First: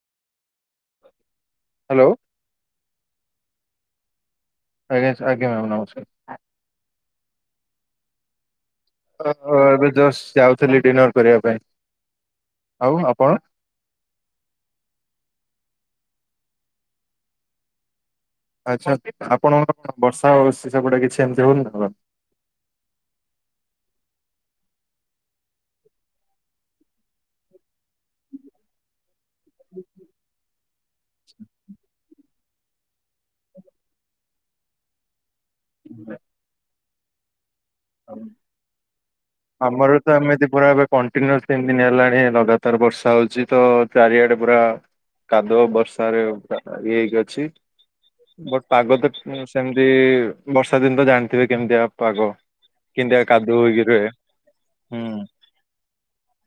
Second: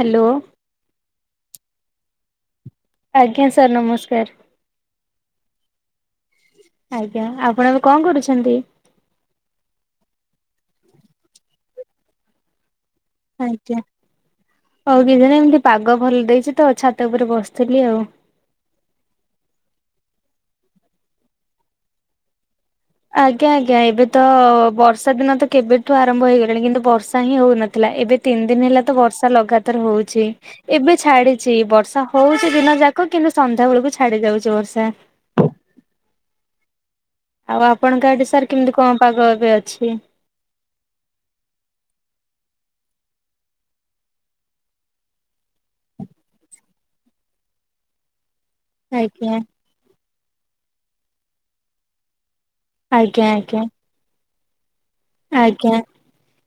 Hello. Hello. ଆଜ୍ଞା sir ନମସ୍କାର। ଆଜ୍ଞା ସା ଆଜ୍ଞା ମାମ ନମସ୍କାର। ଆଜ୍ଞା ଆପଣ ଏବେ କଣ କରୁଛନ୍ତି? ଏବେ ଜଷ୍ଟ ଯାଉଥିଲି ଡିନର କରିବା ପାଇଁ ଆଉ ଆପଣ। ଆଜ୍ଞା ଆଉ କିଛି ନାଇ ଏମିତି ପାଗ ଭଲ ଦେଇଛି ତ ଛାତ ଉପରେ ବସିଥିଲି ଆଉ। ଆଚ୍ଛା ଆପଣଙ୍କ ବର୍ଷା ସେପଟେ କିଛି ଏମିତି ହଉନି ତ। ଆଜ୍ଞା ଆଜ୍ଞା ଏବେ ତ ବର୍ଷା ଦିନ ତ କେବେଠୁ ଆରମ୍ଭ ହେଇଗଲାଣି କିନ୍ତୁ ବର୍ଷା ହିଁ ହଉନଥିଲା ଏବେ। ତିନି ଦିନ ହେଲା ତ ବର୍ଷା ଲଗାତାର ହଉଛି ଏବେ ଛାଡିଛି ବର୍ଷା। ହଉଛି ଦିନ ଯାକ କିନ୍ତୁ ସନ୍ଧ୍ୟା ବେଳକୁ ଛାଡି ଯାଉଛି ବର୍ଷା। [unintelligible] ଆଉ ଆପଣଙ୍କ ଏଠି ସାର୍ କେମିତି କଣ ପାଗ ଏବେ ଅଛି? ତମେ ଯଦି ପଳେଇ ଆଇବ। କଣ୍ଟିନୁଅସ ତିନି ଦିନ ହେଲାଣି ଲଗାତାର ବର୍ଷା ହଉଛି ତ ଚାରିଆଡେ ପୁରା କାଦୁଅ ବର୍ଷାରେ ଇଏ ହେଇକି ଅଛି। ବଟ ପାଗ ତ ଆଜ୍ଞା। ସେମିତି ବର୍ଷା ଦିନ ତ ଜାଣିଥିବେ କେମିତିଆ ପାଗ। କିନ୍ତିଆ ଆଜ୍ଞା କାଦୁଅ ଆଜ୍ଞା ହେଇକି ରୁହେ। ହୁଁ। ଆଜ୍ଞା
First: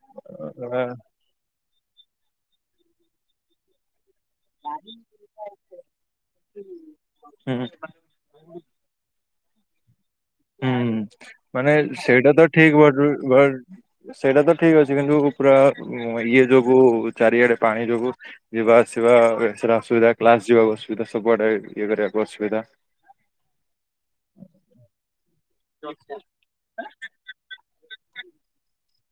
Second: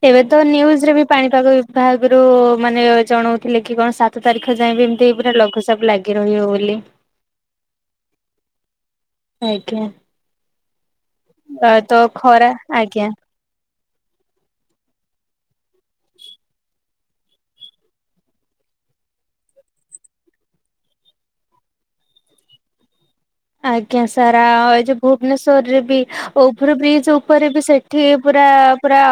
ଏବେ ତ ଅ, ନ୍ୟୁଜରେ ବି ପାଣିପାଗ ବିଭାଗରୁ ମାନେ ଜଣଉଥିଲେ କି କଣ ସା ସାତ ତାରିଖ ଯାଏ ବି ଏମିତି ପୁରା ଲଘୁଚାପ ଲାଗି ରହିବ ବୋଲି। ହୁଁ। ଆଜ୍ଞା। ହୁଁ ଆ ମାନେ ସେଇଟା ତ ଖରା ଠିକ। ଆଜ୍ଞା। ସେଇଟା ତ ଠିକ ଅଛି କିନ୍ତୁ ପୁରା ଇଏ ଯୋଗୁ ଚାରିଆଡେ ପାଣି ଯୋଗୁ ଯିବା ଆସିବାଏଇଠେ ସିନା ଅସୁବିଧା କ୍ଲାସ ଯିବାକୁ ଅସୁବିଧା ସବୁଆଡେ ଇଏ କରିବାକୁ ଅସୁବିଧା। ଆଜ୍ଞା ସାରା ଏ ଯୋ ଭୁବନେଶ୍ଵରରେ ବି ବିଭର ବ୍ରିଜ। ଉପରେ ବି ସେଠି ପୁରା ପୁରା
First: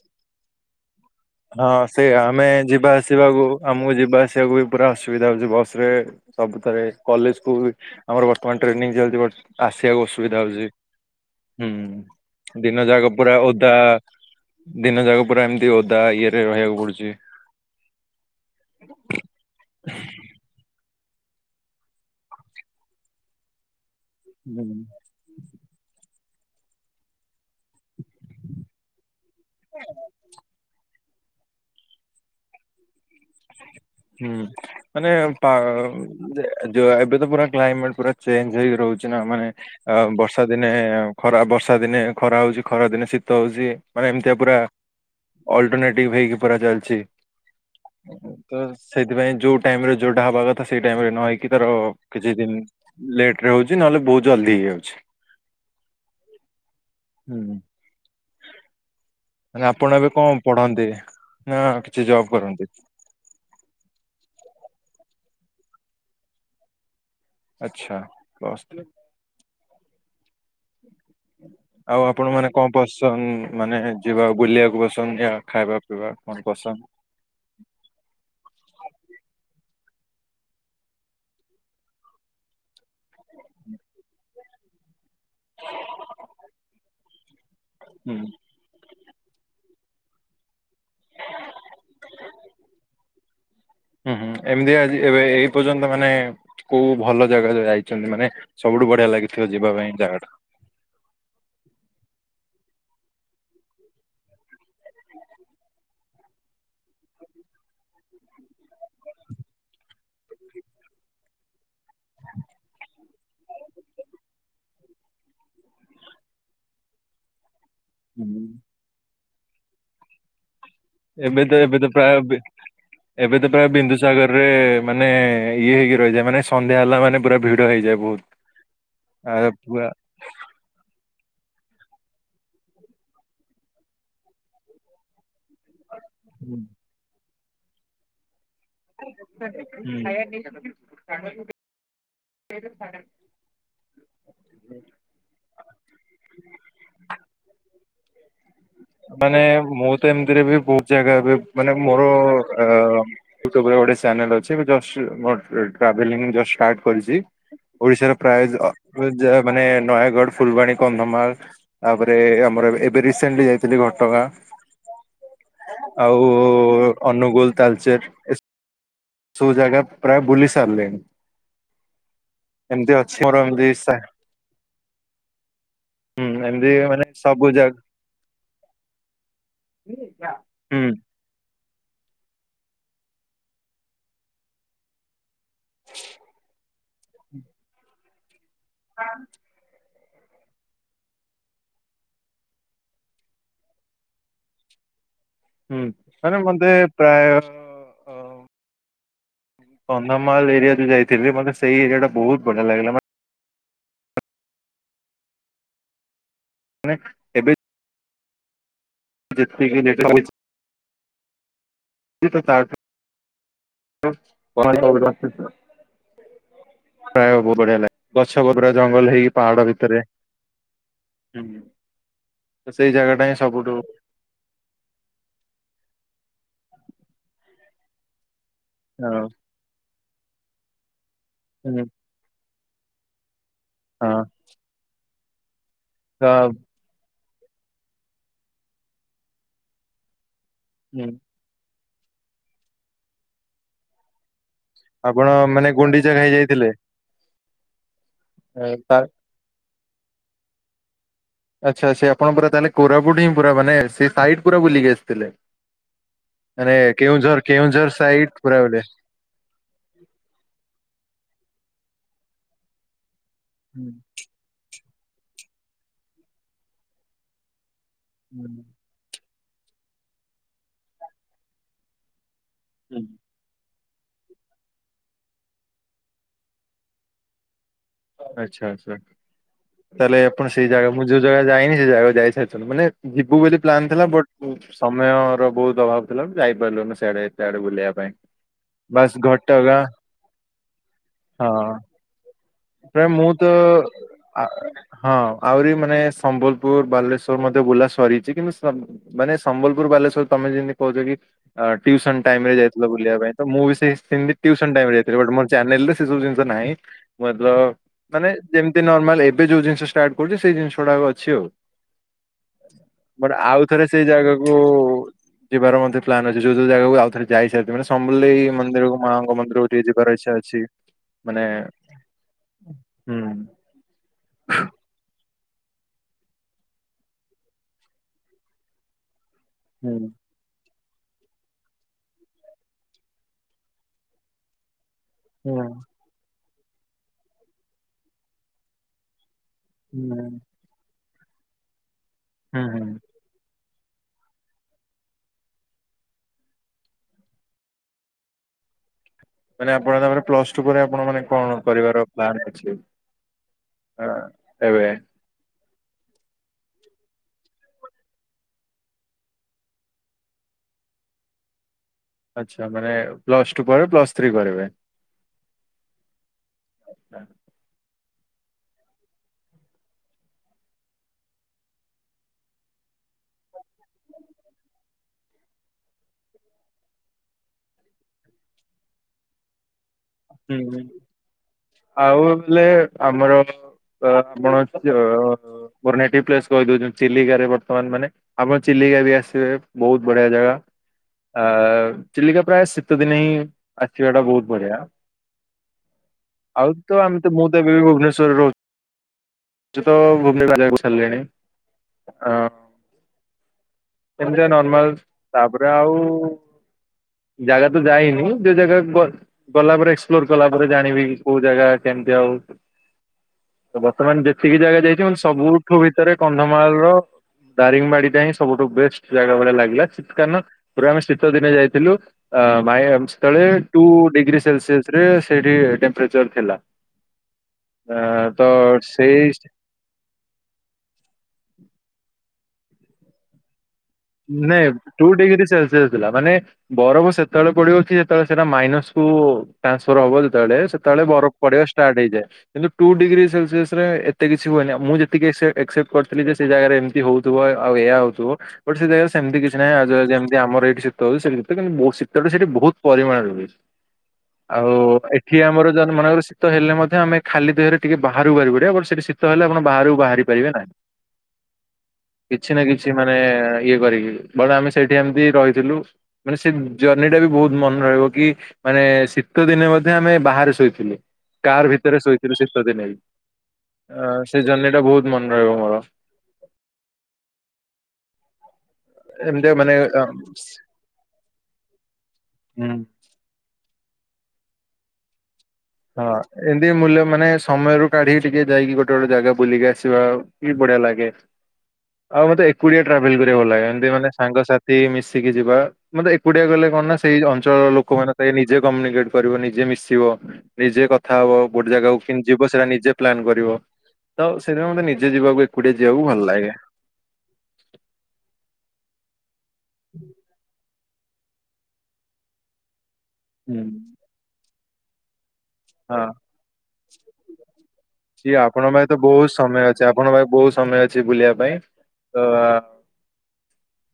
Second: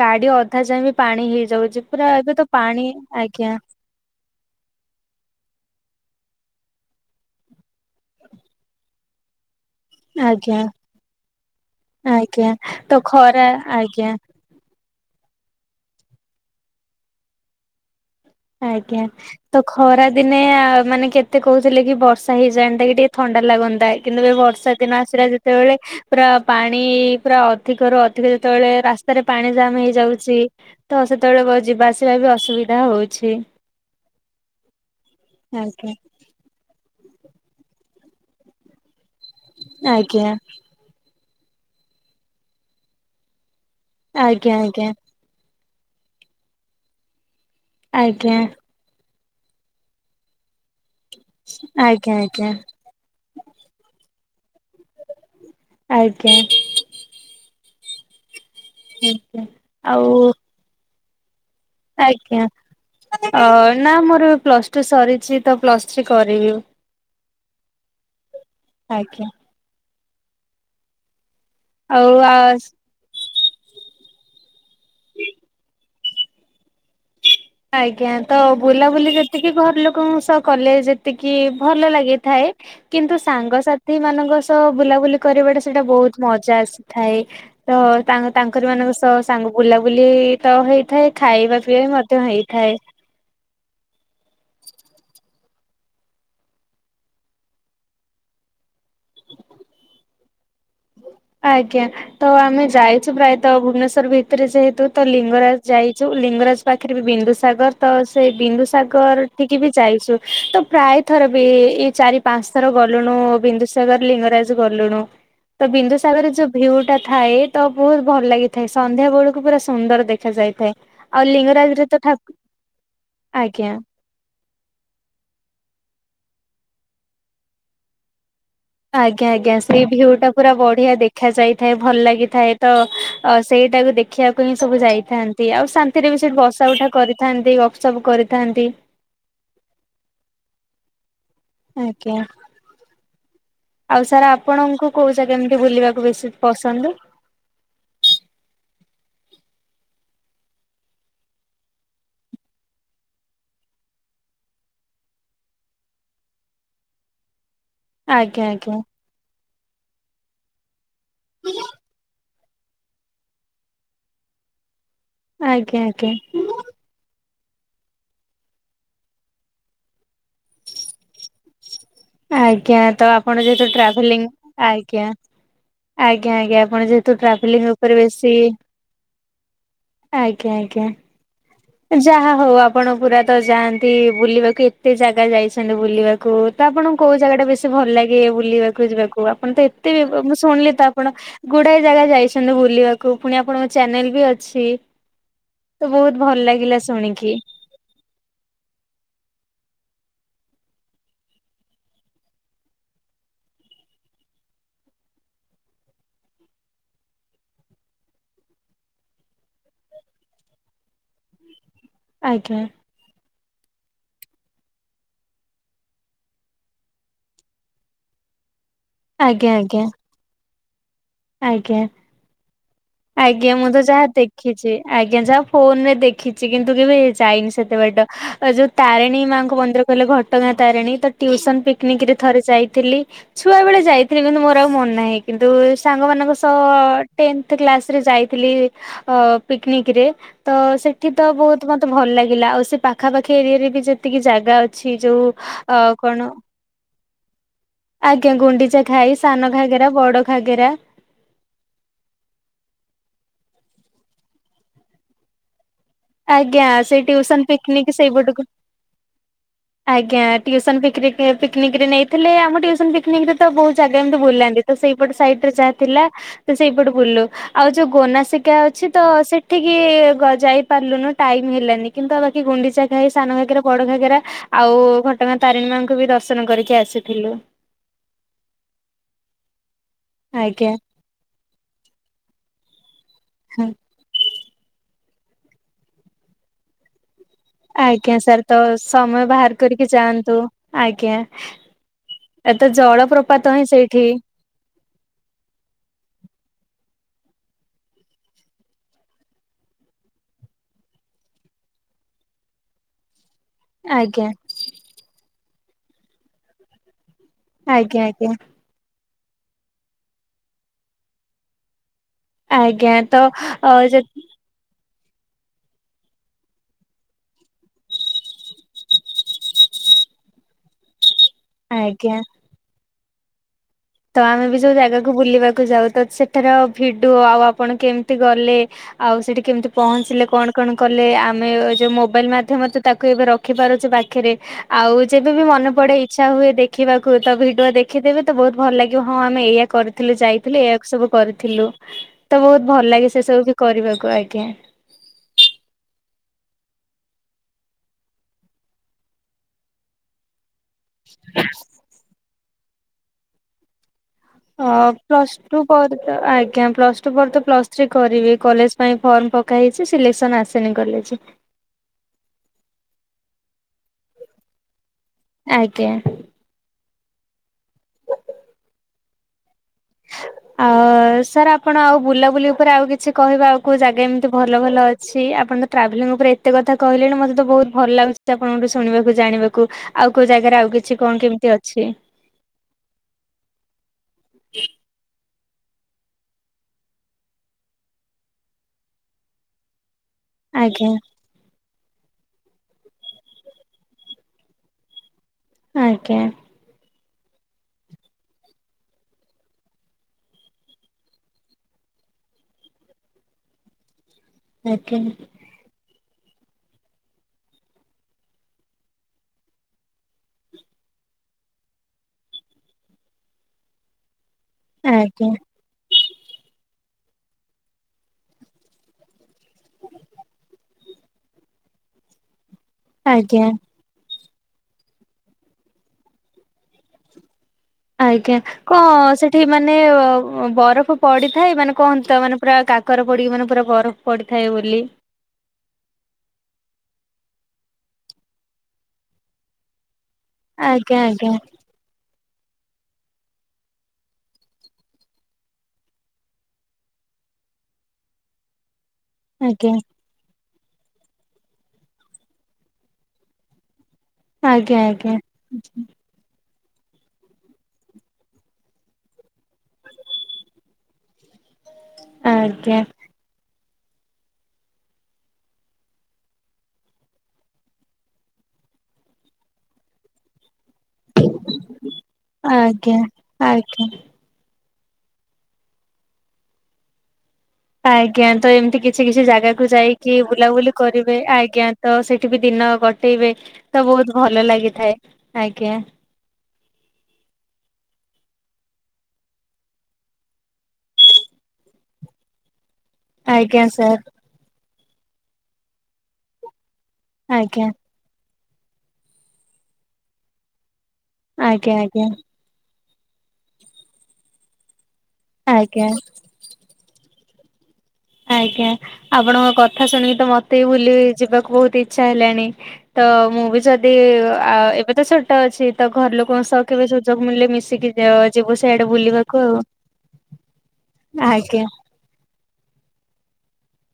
ଗାଡି ଅଧା ଯାଏ ବି ପାଣି ହଁ ହେଇଯାଉଛି ସେ ପୁରା ଏବେ ଆମେ ତ ପାଣି ଯିବା ଆସିବାକୁ ଆଜ୍ଞା ଆମକୁ ଯିବା ଆସିବାକୁ ବି। ପୁରା ଅସୁବିଧା ହଉଛି ବସ ରେ ସବୁଥରେ କଲେଜକୁ ଆମର ବର୍ତ୍ତମାନ ଟ୍ରେନିଂ ଚାଲିଛି। ଆସିବାକୁ ଅସୁବିଧା ଆଜ୍ଞା ହେଉଛି। ହୁଁ ଆଜ୍ଞା ଦିନ ତ ଯାଗ ପୁରା ଖରା ଓଧା। ଆଜ୍ଞା ଦିନ ଯାକ ପୁରା ଏମିତି ଓଦା ଇଏ ରେ ରହିବାକୁ ପଡୁଛି। ଆଜ୍ଞା। ତ ଖରା ଦିନେ ମାନେ କେତେ କହୁଥିଲେ କି ବର୍ଷା ହେଇଯାନ୍ତା କି ଟିକେ ଥଣ୍ଡା ଲାଗନ୍ତା। କିନ୍ତୁ ଏ ବର୍ଷା ହୁଁ। ଦିନ ଆସିଲାଜେ ଯେତେବେଳେ ପୁରା ପାଣି ପୁରା ଅଧିକରୁ ଅଧିକ ଯେତେବେଳେ ରାସ ରାସ୍ତାରେ ପାଣି ଜାମ ହେଇଯାଉଛି ତ ସେତେବେଳେ ଯିବା ଆସିବା ବି ଅସୁବିଧା ହଉଛି। ହୁଁ ମାନେ ପା ଆଜ୍ଞା ଯୋଉ ଏବେ ତ ପୁରା କ୍ଲାଇମେଟ ପୁରା ଚେଞ୍ଜ ହେଇକି ରହୁଛି ନା ମାନେ ଆଜ୍ଞା ବର୍ଷା ଦିନେ। ଖରା ବର୍ଷା ଦିନେ ଖରା ହଉଛି ଖରା ଦିନେ ଶୀତ ହଉଛି ମାନେ ଏମିତିଆ ଆଜ୍ଞା ପୁରା ଆଜ୍ଞା ଅଲ୍ଟରନେଟିଭ ହେଇକି ପୁରା ଚାଲିଛି। ଆଜ୍ଞା। ସେଥିପାଇଁ ଯୋଉ ଟାଇମ ରେ ଯୋଉଟା ହବା କଥା ସେଇ ଟାଇମ ରେ ନ ହେଇକି ତାର ଆଜ୍ଞା କିଛି ଆଜ୍ଞା। ଦିନ ଲେଟ ରେ ହଉଛି ନହେଲେ ବହୁତ ଜଲ୍ଦି ହେଇଯାଉଛି। ଆଜ୍ଞା। ହୁଁ ହୁଁ। ହୁଁ। ମ ଆପଣ ଏବେ କଣ ପଢନ୍ତି ନା କିଛି ଜବ ଆଜ୍ଞା କରନ୍ତି? ଅ ନା ମୋର ପ୍ଲସ ଟୁ ସରିଛି ତ ପ୍ଲସ ଥ୍ରୀ କରିବି। ଆଚ୍ଛା। ଆଜ୍ଞା। ଆଉ ଆପଣ ମାନେ କଣ ପସ ସନ ମାନେ ଯିବା ବୁଲିବାକୁ ବସନ୍ତି ଆଉ ଖାଇବା ପିଇବା ମନ ପସନ୍ଦ। କି। ଆଜ୍ଞା ତ ବୁଲାବୁଲି ଯେତିକି ଘର ଲୋକଙ୍କ ସହ କଲେ ଯେତିକି ଭଲ ଲାଗିଥାଏ କିନ୍ତୁ ସାଙ୍ଗସାଥି ମାନଙ୍କ ସହ ବୁଲାବୁଲି କରିବାଟା ସେଇଟା ବହୁତ ମଜା ଆସିଥାଏ। ତ ହୁଁ ତା ତାଙ୍କରି ମାନଙ୍କ ସହ ସାଙ୍ଗ ବୁଲାବୁଲି ତ ହେଇଥାଏ ଖାଇବା ତ ହେଇଥାଏ। ହୁଁ ହୁଁ ଏମିତି ଆଜି ଏବେ ଏଇ ପର୍ଯ୍ୟନ୍ତ ମାନେ କୋଉ ଭଲ ଜାଗା ଜା- ଯାଇଛନ୍ତି ମାନେ ସବୁଠୁ ବଢିଆ ଲାଗିଥିବ ଯିବା ପାଇଁ ଜାଗା ଟା? ଆଜ୍ଞା। ତ ଆମେ ଯାଇଛୁ ପ୍ରାୟତଃ ଭୁବନେଶ୍ଵର ଭିତରେ ଯେହେତୁ ତ ଲିଙ୍ଗରାଜ ଯାଇଛୁ ଲିଙ୍ଗରାଜ୍ ପାଖରେ ବି ବିନ୍ଦୁସାଗର ତ ସେଇ ବିନ୍ଦୁସାଗର ଠିକି ବି ଯାଇସୁ ତ ପ୍ରାୟ ଥର ବି ଏଇ ଚାରି ପାଞ୍ଚ ଥର ଗଲୁଣୁ ବିନ୍ଦୁସାଗର ଲିଙ୍ଗରାଜ ଗଲୁଣୁ। ତ ବିନ୍ଦୁସାଗରରେ ଯୋଉ ଭ୍ୟୁ ଟା ଥାଏ ତ ବହୁତ୍ ହୁଁ ଭଲ ଲାଗିଥାଏ। ସନ୍ଧ୍ୟା ବେଳକୁ ପୁରା ସୁନ୍ଦର ଦେଖାାଯାଇଥାଏ। ଏବେ ତ ଏବେ ତ ପ୍ରାୟ ଏବେ ତ ପ୍ରାୟ ଆଜ୍ଞା ବିନ୍ଦୁସ ସାଗରରେ ମାନେ ଇଏ ହେଇକି ରହିଯାଏ ମାନେ ସନ୍ଧ୍ୟା ହେଲା ମାନେ ପୁରା ଭିଡ଼ ହେଇଯାଏ ବହୁତ୍। ଆଜ୍ଞା ଆଜ୍ଞା ସେଇ ବି ଯୋଉଟା। ପୁରା ବଢିଆ ଦେଖା ଯାଇଥାଏ ଭଲ ଲାଗିଥାଏ ତ ସେଇଟାକୁ ଦେଖିବାକୁ ହିଁ ସବୁ ଯାଇଥାନ୍ତି। ଆଉ ଶାନ୍ତିରେ ବି ସେଠି ହୁଁ। ବସା ଉଠା କରିଥାନ୍ତି ଗପ୍ ସପ୍ କରିଥାନ୍ତି। [unintelligible] ଆଜ୍ଞା। ଆଉ ସାର୍ ଆପଣଙ୍କୁ କୋଉ ଜାଗା ଅମିତି ବୁଲିବାକୁ ବେଶୀ ପସନ୍ଦ୍ [inaudible] ମାନେ ମୁଁ ତ ଏମିତିରେ ବି ବହୁତ ଜାଗା ବି ମାନେ ମୋର ୟୁଟୁବ୍ ରେ ଗୋଟେ ଚାନେଲ ଅଛି ଜଷ୍ଟ ଟ୍ରାଭେଲିଙ୍ଗ୍ ଜଷ୍ଟ୍ ଷ୍ଟାର୍ଟ। କରିଛି ଓଡିଶାର ପ୍ରାୟ ଆଜ୍ଞା ଆଜ୍ଞା ମାନେ ନୟାଗଡ଼ ଫୁଲବାଣୀ କନ୍ଧମାଳ୍ ତାପରେ ଆମର ଏବେ ରିସେଣ୍ଟଲି ଯାଇଥିଲି ଘଟଗାଁ। ଆଜ୍ଞା ଆଜ୍ଞା ଆଉ ଅନୁଗୁଳ ତାଲଚେର୍ ଏସ ସବୁ ଜାଗା ପ୍ରାୟ ବୁଲି ସାରିଲେଣି। ଆଜ୍ଞା ଏମିତି ତ ଅଛି ମୋର ଆପଣ ଏମିତି ଯେହେତୁ ସା ଟ୍ରାଭେଲିଂ ଆଜ୍ଞା ହୁଁ ଆଜ୍ଞା ଆଜ୍ଞା ଏମିତି ଆପଣ ମାନେ ଯେହେତୁ ସବୁ ଟ୍ରାଭେଲିଂ ଜାଗା ଉପରେ ବେଶୀ। ଆଜ୍ଞା ହୁଁ। ଆଜ୍ଞା। ଯାହା ହଉ ଆପଣ ପୁରା ତ ଯାଆନ୍ତି ବୁଲିବାକୁ ଏତେ ଜାଗା ଯାଇଛନ୍ତି ବୁଲିବାକୁ। ତ ଆପଣଙ୍କୁ କୋଉ ଜାଗା ଟା ବେଶୀ ଭଲ ଲାଗେ ବୁଲିବାକୁ ଯିବାକୁ ଆପଣ ତ ଏତେ ମୁଁ ଶୁଣିଲି ତ ଆପଣ। ଗୁଡ଼ାଏ ଜାଗା ଯାଇଛନ୍ତି ବୁଲିବାକୁ ପୁଣି ଆପଣଙ୍କ ଚ୍ୟାନେଲ ବି ଅଛି। ତ ବହୁତ୍ ଭଲ୍ ଲାଗେ ସେ ପ୍ରାୟ। ଅ, କନ୍ଧମାଳ ଏରିଆ ଯୋଉ ଯାଇଥିଲ ମତେ ସେଇ ଏରିଆ ଟା ବହୁତଢଲଆ ଲାଗିଲା ମାନେ। ଏବେ ଯେତିକି ଆଜ୍ଞା [unintelligible] ପ୍ରାୟବହୁ ବଢିଆ ଲାଗେ ଗଛ ଗୋବରା ଜଙ୍ଗଲ ହେଇକି ଆଜ୍ଞା ପାହାଡ ଆଜ୍ଞା ଭିତରେ। ହୁଁ। ଆଜ୍ଞା। ତ ସେଇ ଜାଗା ଟା ହିଁ ଆଜ୍ଞା ମୁଁ ସବୁଠୁ ତ ଯହା ଦେଖି ଦେଖିଛି ଆଜ୍ଞା ଯାହା ଫୋନ୍ ରେ ଦେଖିଛି କିନ୍ତୁ କେବେ ଯାଇନି ସେତେ ବାଟ ଯୋଉ ତାରିଣୀ ହଁ ମାଙ୍କ ମନ୍ଦିର କହିଲେ ଘଟଗାଁ ତାରିଣୀ ତ ଟ୍ୟୁସନ ହୁଁ ପିକନିକ ରେ ଥରେ ଯାଇଥିଲି। ଛୁଆବେେଳେ ହଁ ଯାଇଥିଲି କିନ୍ତୁ ମୋର ଆଉ ମନ ନାହିଁ କିନ୍ତୁ ତ ସାଙ୍ଗମାନଙ୍କ ସହ ଟେ କ୍ସରେ ଯାଇଥିଲି ପିକନିକରେ ତ ହୁଁ ସେଠି ତ ବହୁତ ମତେ ଭଲ ଲାଗିଲା ଆଉ ସେ ପାଖା ପାଖି ଏରିଆରେ ବି ଯେତିକି ଜାଗା ଅଛି। ଯୋଉ ଆପଣ ମାନେ ଗୁଣ୍ଡିଚା କଣ ଘାଇ ଯାଇଥିଲେ? ଆଜ୍ଞା ଏ, ଗୁଣ୍ଡିଚା ତା ଖାଇ। ସାନ ଘାଗେରା ବଡ଼ ଘାଗେରା। ଆଚ୍ଛା ଆଚ୍ଛା ଆପଣଙ୍କର ତାହେଲେ କୋରାପୁଟ ହିଁ ପୁରା ମାନ ସେ ସାଇଡ୍ ପୁରା ବୁଲିକି ଆସିଥିଲେ। ଆଜ୍ଞା ମାନେ ସେ Keonjhar tuition Keonjhar picnic side ସେଇପଟକୁ ପୁରା ବୋଲେ ଆଜ୍ଞା ଟିଉସନ୍ ପିକରିକିରେ ପିକନିକରେ ନେଇଥିଲେ ଆମ ଟିଉସନ୍ ପିକନିକରେ ତ ବୋହୁତ ଜାଗା ଏମିତି ବୁଲାନ୍ତି। ତ ସେଇପଟ ସାଇଡରେ ଯାହା ଥିଲା ତ ସେଇପଟ ବୁଲୁ ଆଉ ଯୋଉ ଗୋନାସିକା ଅଛି। ତ ସେଠିକି ଯାଇ ଗ ଯାଇ ପାରିଲୁନୁ ଟାଇମର ହେଲାନି କିନ୍ତୁ ଆଉ ବାକି ଗୁଣ୍ଡିଚା ଘାଇ ସାନ ଘାଗାରା ବଡ ଘାଗେରା ଆଉ ଘଟଗାଁ ତାରିଣୀ ମାଙ୍କୁ ବି ଦର୍ଶନ କରିକି ଆସିଥିଲୁ। ଆଚ୍ଛା ଆଚ୍ଛା ତାହେଲେ ଆପଣ ସେଇ ଆଜ୍ଞା ଜାଗା ମୁଁ ଯୋଉ ଜାଗା ଯାଇନି ସେ ଜାଗା ଯାଇସାରିଚନ୍ତି ମାନେ ଯିବୁ ବୋଲି ପ୍ଲାନ୍ ଥିଲା ବଟ୍ ସମୟର ବୋହୁତ ଅଭାବ ଥିଲା ଯାଇପାରିଲୁନି ସିଆଡେ। ଆଡେ ବୁଲିବା ପାଇଁ। ଆଜ୍ଞା ସାର୍ ତ ବାସ୍ ସମୟ ବାହାର ଘଟଗାଁ କରିକି ଯାଆନ୍ତୁ ଆଜ୍ଞା। ହଁ ଏତେ ପ୍ରାୟ ମୁଁ ତ ଜଳପ୍ରପାତ ହିଁ ସେଇଠି। ଆ ହଁ ଆହୁରି ମାନେ ସମ୍ବଲପୁର, ବାଲେଶ୍ଵର ମଧ୍ୟ ବୁଲା ସରିଚି କିନ୍ତୁ ସ ମାନେ ସମ୍ବଲପୁର, ବାଲେଶ୍ୱର ତମେ ଯେମିତି କୋହୁଚ କି ଆ ଟିଉସନ୍ ଟାଇମରେ ଯାଇଥିଲ ବୁଲିବା ପାଇଁ। ତ ମୁଁ ବି ଆଜ୍ଞା ସେମିତି ଟିଉସନ୍ ଟାଇମରେ ଯାଇଥିଲେ ବଟ୍ ମୋର ଚ୍ୟାନେଲରେ ସେ ସବୁ ଜିନିଷ ନାଇଁ। ମତଲବ୍ ଆଜ୍ଞା [unintelligible] ମାନେ ଆଜ୍ଞା ଯେମିତି ନର୍ମାଲ ଏବେ ଯୋଉ ଜିନିଷ ଷ୍ଟାର୍ଟ କରୁଚି ସେଇ ଜିନିଷ ଗୁଡାକ ଅଛି ଆଉ। ଆଜ୍ଞା ତ ମୋର ଆଉ ଅ ଥରେ ସେଇ ଜାଗାକୁ ଯିବାର ମଧ୍ୟ ପ୍ଲାନ୍ ଅଛି ଯୋଉ ଯୋଉ ଜାଗାକୁ ଆଉ ଥରେ ଯାଇାସାରିଚି ମାନେ ସମଲେଇ ମନ୍ଦିରକୁ ମାଙ୍କ ମନ୍ଦିରକୁ ଟିକେ ଯିବାର ଇଚ୍ଛା ଅ ଛି ମାନେ ଆଜ୍ଞା। ହୁଁ। ତ ଆମେ ବି ଯୋଉ ଜାଗାକୁ ବୁଲିବାକୁ ଯାଉ, ତ ସେଠାର ଭିଡିଓ ଆଉ ଆପଣ କେମିତି ଗଲେ। ଆଉ ସେଠି କେମିତି ହୁଁ ପହଞ୍ଚିଲେ କଣ କଣ କଲେ। ଆମେ ଯୋଉ ମୋବାଇଲ୍ ମାଧ୍ୟମରେ ତାକୁ ଏବେ ରଖିପାରୁଚୁ ପାଖରେ। ଆଉ ଯେବେ ବି ହୁଁ ମନେ ପଡେ ଇଚ୍ଛା ହୁଏ ଦେଖିବାକୁ ତ ଭିଡିଓ ଦେଖିଦେବ ତ ବୋହୁତ ଭଲ ଲାଗିବ ହଁ ଆମେ ଏଇୟା କରିଥିଲୁ ହୁଁ ଯାଇଥିଲୁ। ଏଇଆ ସବୁ କରିଥିଲୁ ତ ହୁଁ ବୋହୁତ ହୁଁ ଭଲ ଲାଗେ। ସେ ସବୁ ବି କରିବାକୁ ଆଜ୍ଞା। ମାନେ ଆପଣ ତାପରେ ପ୍ଲସଟୁ ପରେ ଆପଣମାନେ କଣ କରିବାର ପ୍ଲାନ ଅଛି। ଆଁ, ଅ ଏବେ ପ୍ଲସ୍ ଟୁ ପରେ ତ ଆଜ୍ଞା ପ୍ଲସ୍ ଟୁ ପରେ ତ ପ୍ଲସ୍ ଥ୍ରୀ କରିବି। କଲେଜ ପାଇଁ ଫର୍ମ ପକା ହେଇଚି ସିଲେକ୍ସନ ଆସି ନି କଲେଜ। ଆଚ୍ଛା ମାନେ ପ୍ଲସ୍ ଟୁ ପରେ ପ୍ଲସ୍ ଥ୍ରୀ କରିବେ। ଆଜ୍ଞ। [inaudible] ଆଉ ସାର୍ ଆପଣ ଆଉ ବୁଲାବୁଲି ଉପରେ ଆଉ କିଛି କହିବା ଆଉ କୋଉ ଜାଗା ଏମିତି ଭଲ ଭଲ ଅ ଛି। ‌ ଆପଣ ତ ଟ୍ରାଭେଲିଂ ଉପରେ ଏତେ କଥା କହିଲେଣି ମତେ ତ ବୋହୁତ ଭଲ ଲାଗୁଚି ତ ଆପଣଙ୍କଠୁ ଶୁଣିବାକୁ ଜାଣିବାକୁ ଆଉ କୋଉ ହୁଁ। ଜାଗାରେ ଆଉ ହୁଁ କିଛି କଣ କେମିତି ଅଛି। ଆଉ ବୋଲେ ଆମର କଣ ଆପଣ ଯ ମୋରେନେଟିଭ ପ୍ଲେସ୍ କହିଦୋଉଚ ଚିଲିକ ବର୍ତମାନ ମାନେ ଆପଣ ଚିଲିକା ବି ଆସିବେ। ବୋହୁତ ବଢିଆ ଜାଗା। ଆଜ୍ଞା ଆ ଚିଲିକା ପ୍ରାୟ ଶୀତ ଦିନ ହିଁ ଆସିବା ଟା ବୋହୁତ ବଢିଆ। ଆଜ୍ଞା। ଆଉ ତ ଆମେ ତ ମୁଁ ତ ଏବେ ବି ଭୁବନେଶ୍ୱରରେ ରହୁ ଚି ତ [unintelligible] ଛାଡିଲିଣି ଆ ସେମିତିଆ ନର୍ମାଲ ଆଜ୍ଞା। ତାପରେ ଆଉ ଜାଗା ତ ଯାଇନି। ଯୋଉ ଜାଗାକୁ ଗଲା ପରେ ଏକ୍ସପ୍ଲୋର କଲା ପରେ ଜାଣିବି କୋଉ ଜାଗା କେମିତି ଆଉ। [inaudible] ବର୍ତ୍ତମାନ ଯେତିକି ଜାଗା ଯାଇଛି ମ ଆଜ୍ଞା ସବୁଠୁ ଭିତରେ କନ୍ଧମାଳ ର ଦାରିଙ୍ଗବାଡିଟା ହିଁ ସବୁଠୁ ବେଷ୍ଟ ଜାଗା ଭଳିଆ ଲାଗିଲା ଶୀତ ଦିନ ପୁରା ଆମେ ଶୀତ ଦିନେ ଯାଇଥିଲୁ ମ ତଳେ ଆଜ୍ଞା ଟୁ ଡିଗ୍ରୀ ସେଲସିସ ରେ ସେଇଠି ଟେମ୍ପରେଚର ଥିଲା ଅ ଆଜ୍ଞା ତ କଣ ସେଇ ସେଠି ମାନେ ମାନେ ବରଫ ପଡିଥାଏ ମାନେ କୁହନ୍ତୁ ତ ମାନେ ପୁରା କାକର ପଡିକି ମାନେ ପୁରା ବରଫ ପଡିଥାଏ ନାଇଁ ବୋଲି ଟୁ ଡିଗ୍ରୀ ସେଲସିୟସ ଥିଲା ମାନେ ବରଫ ସେତେବେଳେ ପଡିବ ସେତେବେଳେ ସେଟା ମାଇନସକୁୁ ଟ୍ରାନ୍ସଫର ହବ ସେତେବେଳେ ଆଜ୍ଞା ସେତେବେଳେ ଆଜ୍ଞା ବରଫ ପଡିବା ଷ୍ଟାର୍ଟ ହେଇଯାଏ କିନ୍ତୁ ଟୁ ଡିଗ୍ରୀ ସେଲସିସରେ ଏତେ କିଛି ହୁଏନି। ମୁଁଯେ ତିକି ଏ ସେଟଏ କ୍ସେପ୍ଟ କରିଥିଲ ଯେ ସେ ଜାଗାରେ ହଉଥିବ ଆଉ ଏଇଆ ହଉଥିବ ବଟ ସେ ଜାଗାରେ ସେମିତି କିଛି ଆଜ୍ଞା ନାହିଁ ଆଉ ଯେମିତି ଆମର ଏଇଠି ତ ସେମିତି ମୋ ଶୀତଟା ବହୁତ ପରିମାଣରେ ହୁଏ ଆଉ ଆଜ୍ଞା ଆଜ୍ଞା। ଏଠି ଆମର ଯ ମନ [unintelligible] ଶୀତ ହେଲେ ମଧ୍ୟ ଆମେ ଖାଲି ଦେହରେ ଟିକେ ବାହାରକୁ ପାରିବେ ପଡିବ ବ ଶୀତ ହେଲେ ଆପଣ ବାହାରକୁ ବାହାରି ପାରିବେ ନାହିଁ। [inaudible] କିଛି ନା ଆଜ୍ଞା କିଛି ମାନେ ଇଏ କରିକି କଣ ଆମେ ସେଇଠି ଏମତି ରହିଥିଲୁ। ମାନେ ସେ ଜର୍ଣ୍ଣିି ଟା ବି ବହୁତ ମନେ ରହିବ କି। ମାନେ ଶୀତ ଦିନେ ମଧ୍ୟ ଆମେ ବାହାରେ ଶୋଇଥିଲୁ। କାର ଭିତରେ ଶୋଇଥିଲୁ ଶୀତ ଦିନେ, ଆଜ୍ଞା ଆଜ୍ଞା। ସେ ଜର୍ଣି ଟା ବହୁତ ମନେ ରହିବ ମୋର। ଆଜ୍ଞା ତ ଏମିତି କି ସେ କିଛି ଏମିତିଆ ଜାଗାକୁ ମାନେ ଅ ଯାଇକି ବୁଲାବୁଲି କରିବେ ଆଜ୍ଞା ତ ସେଠି ବି ଦିନ ହୁଁ କଟେଇବେ ତ ବହୁତ ଭଲ ଲାଗିଥାଏ ଆଜ୍ଞା। ହଁ ଏମିତି ମୂଲ୍ୟ ମାନେ ସମୟରୁ କାଢିକି ଟିକେ ଯାଇକି ଗୋଟେ ଗୋଟେ ଜାଗା ବୁଲିକି ଆସିବା ବି ବଢିଆ ଲାଗେ [inaudible] ଆଉ ମତେ ଏକୁଟି ଆ ଟ୍ରାଭେଲ କରିବା ଭଲ ଆଜ୍ଞା ଲାଗେ। ଏମିତି ସାର୍ ମାନେ ସାଙ୍ଗସାଥି ମିଶିକି ଯିବା ମତେ ଏକୁଟି ଆ ଗଲେ କଣ ନା ସେଇ ଆଜ୍ଞା ଅଞ୍ଚଳର ଲୋକମାନେ ସାଙ୍ଗେ ନିଜେ କମ୍ୟୁନିକେଟ କରିବ। ନିଜେ ମିଶିବ ନିଜେ କ କଥା ହବ ଗୋଟେ ଆଜ୍ଞା ଜାଗାକୁ ଆଜ୍ଞା କେମିତି ଯିବ। ସେଇଟା ନିଜେ ପ୍ଲାନ କରିବ ତ ସେଦିନ ମ ନିଜେ ଯିବାକୁ ଏକୁଡିଆ ଆଜ୍ଞା ଯିବାକୁ ଭଲ ଲାଗେ। ଆଜ୍ଞା ଆପଣଙ୍କ କଥା ଶୁଣିକି ତ ମତେ ବି ବୁଲି ଯିବାକୁ ବହୁତ ଇଚ୍ଛା ହେଲାଣି ତ ମୁ ହୁଁ ବି ଜଦି ଏବେ ତ ଛୋ ଟ ଅଛି ତ ହଁ ଘର ଲୋକଙ୍କ ସହ କେବେ ସୁଯୋଗ ମିଳିଲେ ମିଶିକି ସିଏ ଯିବୁ ଆପଣଙ୍କ ପାଇଁ ସେଆଡେ ତ ବହୁତ ବୁଲିବାକୁ ଆଉ। ସମୟ ଆପଣଙ୍କ ପାଖ ବହୁତ ସମୟ ଅଛି ବୁଲିବା ପାଇଁ ଆଜ୍ଞା ତ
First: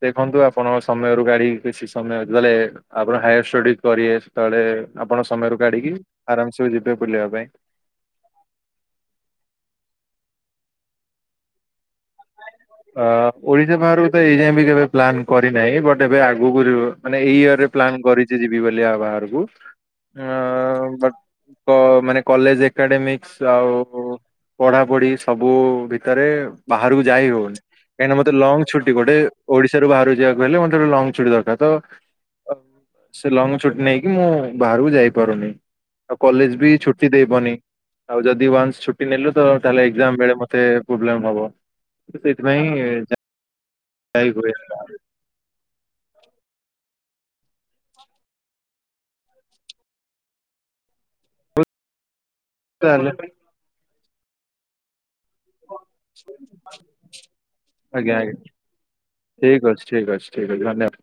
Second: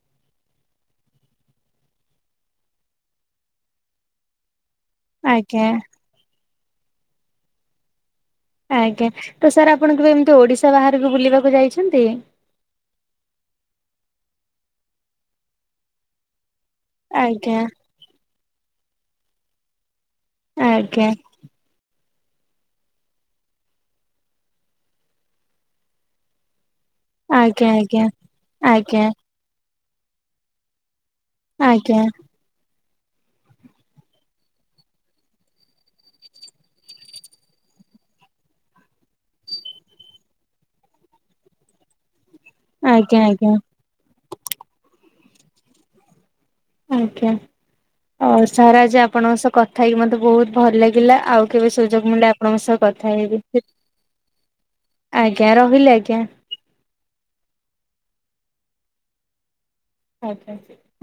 ଦେଖନ୍ତୁ ଆପଣଙ୍କ ସମୟରୁ ଗାଡି କିଛି ସମୟ ଯେତହେଲେ ଆପଣ ହାୟାର ଷ୍ଟଡି କରିବେ ତଳେ ଆପଣ ସମୟରୁ ଆଜ୍ଞା କାଢିକି ଆରାମସ ଯିବେ ବୁଲିବା ପାଇଁ। ଆଜ୍ଞା ତ ସାର୍ ଆପଣ କେବେ ଏମିତି ଓଡ଼ିଶା ବାହହାରକୁ ବୁଲିବାକୁ ଯାଇଛନ୍ତି? ଅ ଓଡିଶା ବାହାରକୁ ତ ଏଇଯାଏଁ ବି କେବେ ପ୍ଲାନ୍ କରିନାହିଁ ବଟ ଏବେ ଆଗକୁ ଯ ମାନେ ଏଇ ଆଜ୍ଞା ଇୟରରେ ପ୍ଲାନ୍ କରିଛି ଯିବି ବୋଲିଆ ବାହାରକୁ। ଆଜ୍ଞା। ପ କଲେଜ ଏକାଡେମିକ୍ସ ଆଉ ପଢା ପଢି ସବୁ ଭିତରେ ବାହାରକୁ ଯାଇ ହଉନି ଆଜ୍ଞା ଆଜ୍ଞା କାହିଁକି ମତେ ଲଙ୍ଗ ଛୁଟି ଆଜ୍ଞା ଗୋଟେ ଓଡିଶାରୁ ବାହାରକୁିବାକୁ ହେଲେ ମତେ ଗୋଟେ ଲଙ୍ଗ ଛୁଟି ଦରକାର ଆଜ୍ଞା ନା ତ ଲଙ୍ଗ ଛୁଟି ନେଇକି ମୁଁ ବାହାରକୁ ଯାଇପାରୁନି ଆଉ କଲେଜ ବି ଛୁଟି ଦେଇବନି। ଆଉ ଯଦି ୱାନ୍ସ ଛୁଟି ନେଲୁ ତ ତାହଲେ ଏକଜାମ ବେଳେ ମତେ ପ୍ରୋବ୍ଲେମ ହବ ସେଥିପାଇଁ ଆଜ୍ଞା ଆଜ୍ଞା। ଏଇ ଗୁରେ ଷ୍ଟାଲେ। ଆଜ୍ଞା। ଓ ସାର ଆଜି ଆପଣଙ୍କ ସହ କଥା ହେଇକି ମତେ ବହୁତ ଭଲ ଲାଗିଲା। ଆଉ କେବେ ସୁଯୋଗ ମିଳେ ଆପ ଆପଣଙ୍କ ସହ ତାହେଲେ କଥା ହେଇକି। ଆଜ୍ଞା ରହିଲି ଆଜ୍ଞା। ଆଜ୍ଞା ଆଜ୍ଞା। ଠିକି ଅଛି ଠିକି ଅଛି ଠିକ ଆଜ୍ଞା। ଅଛି ଧନ୍ୟବାଦ।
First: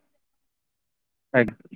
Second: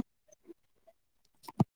ଆଜ୍ଞା।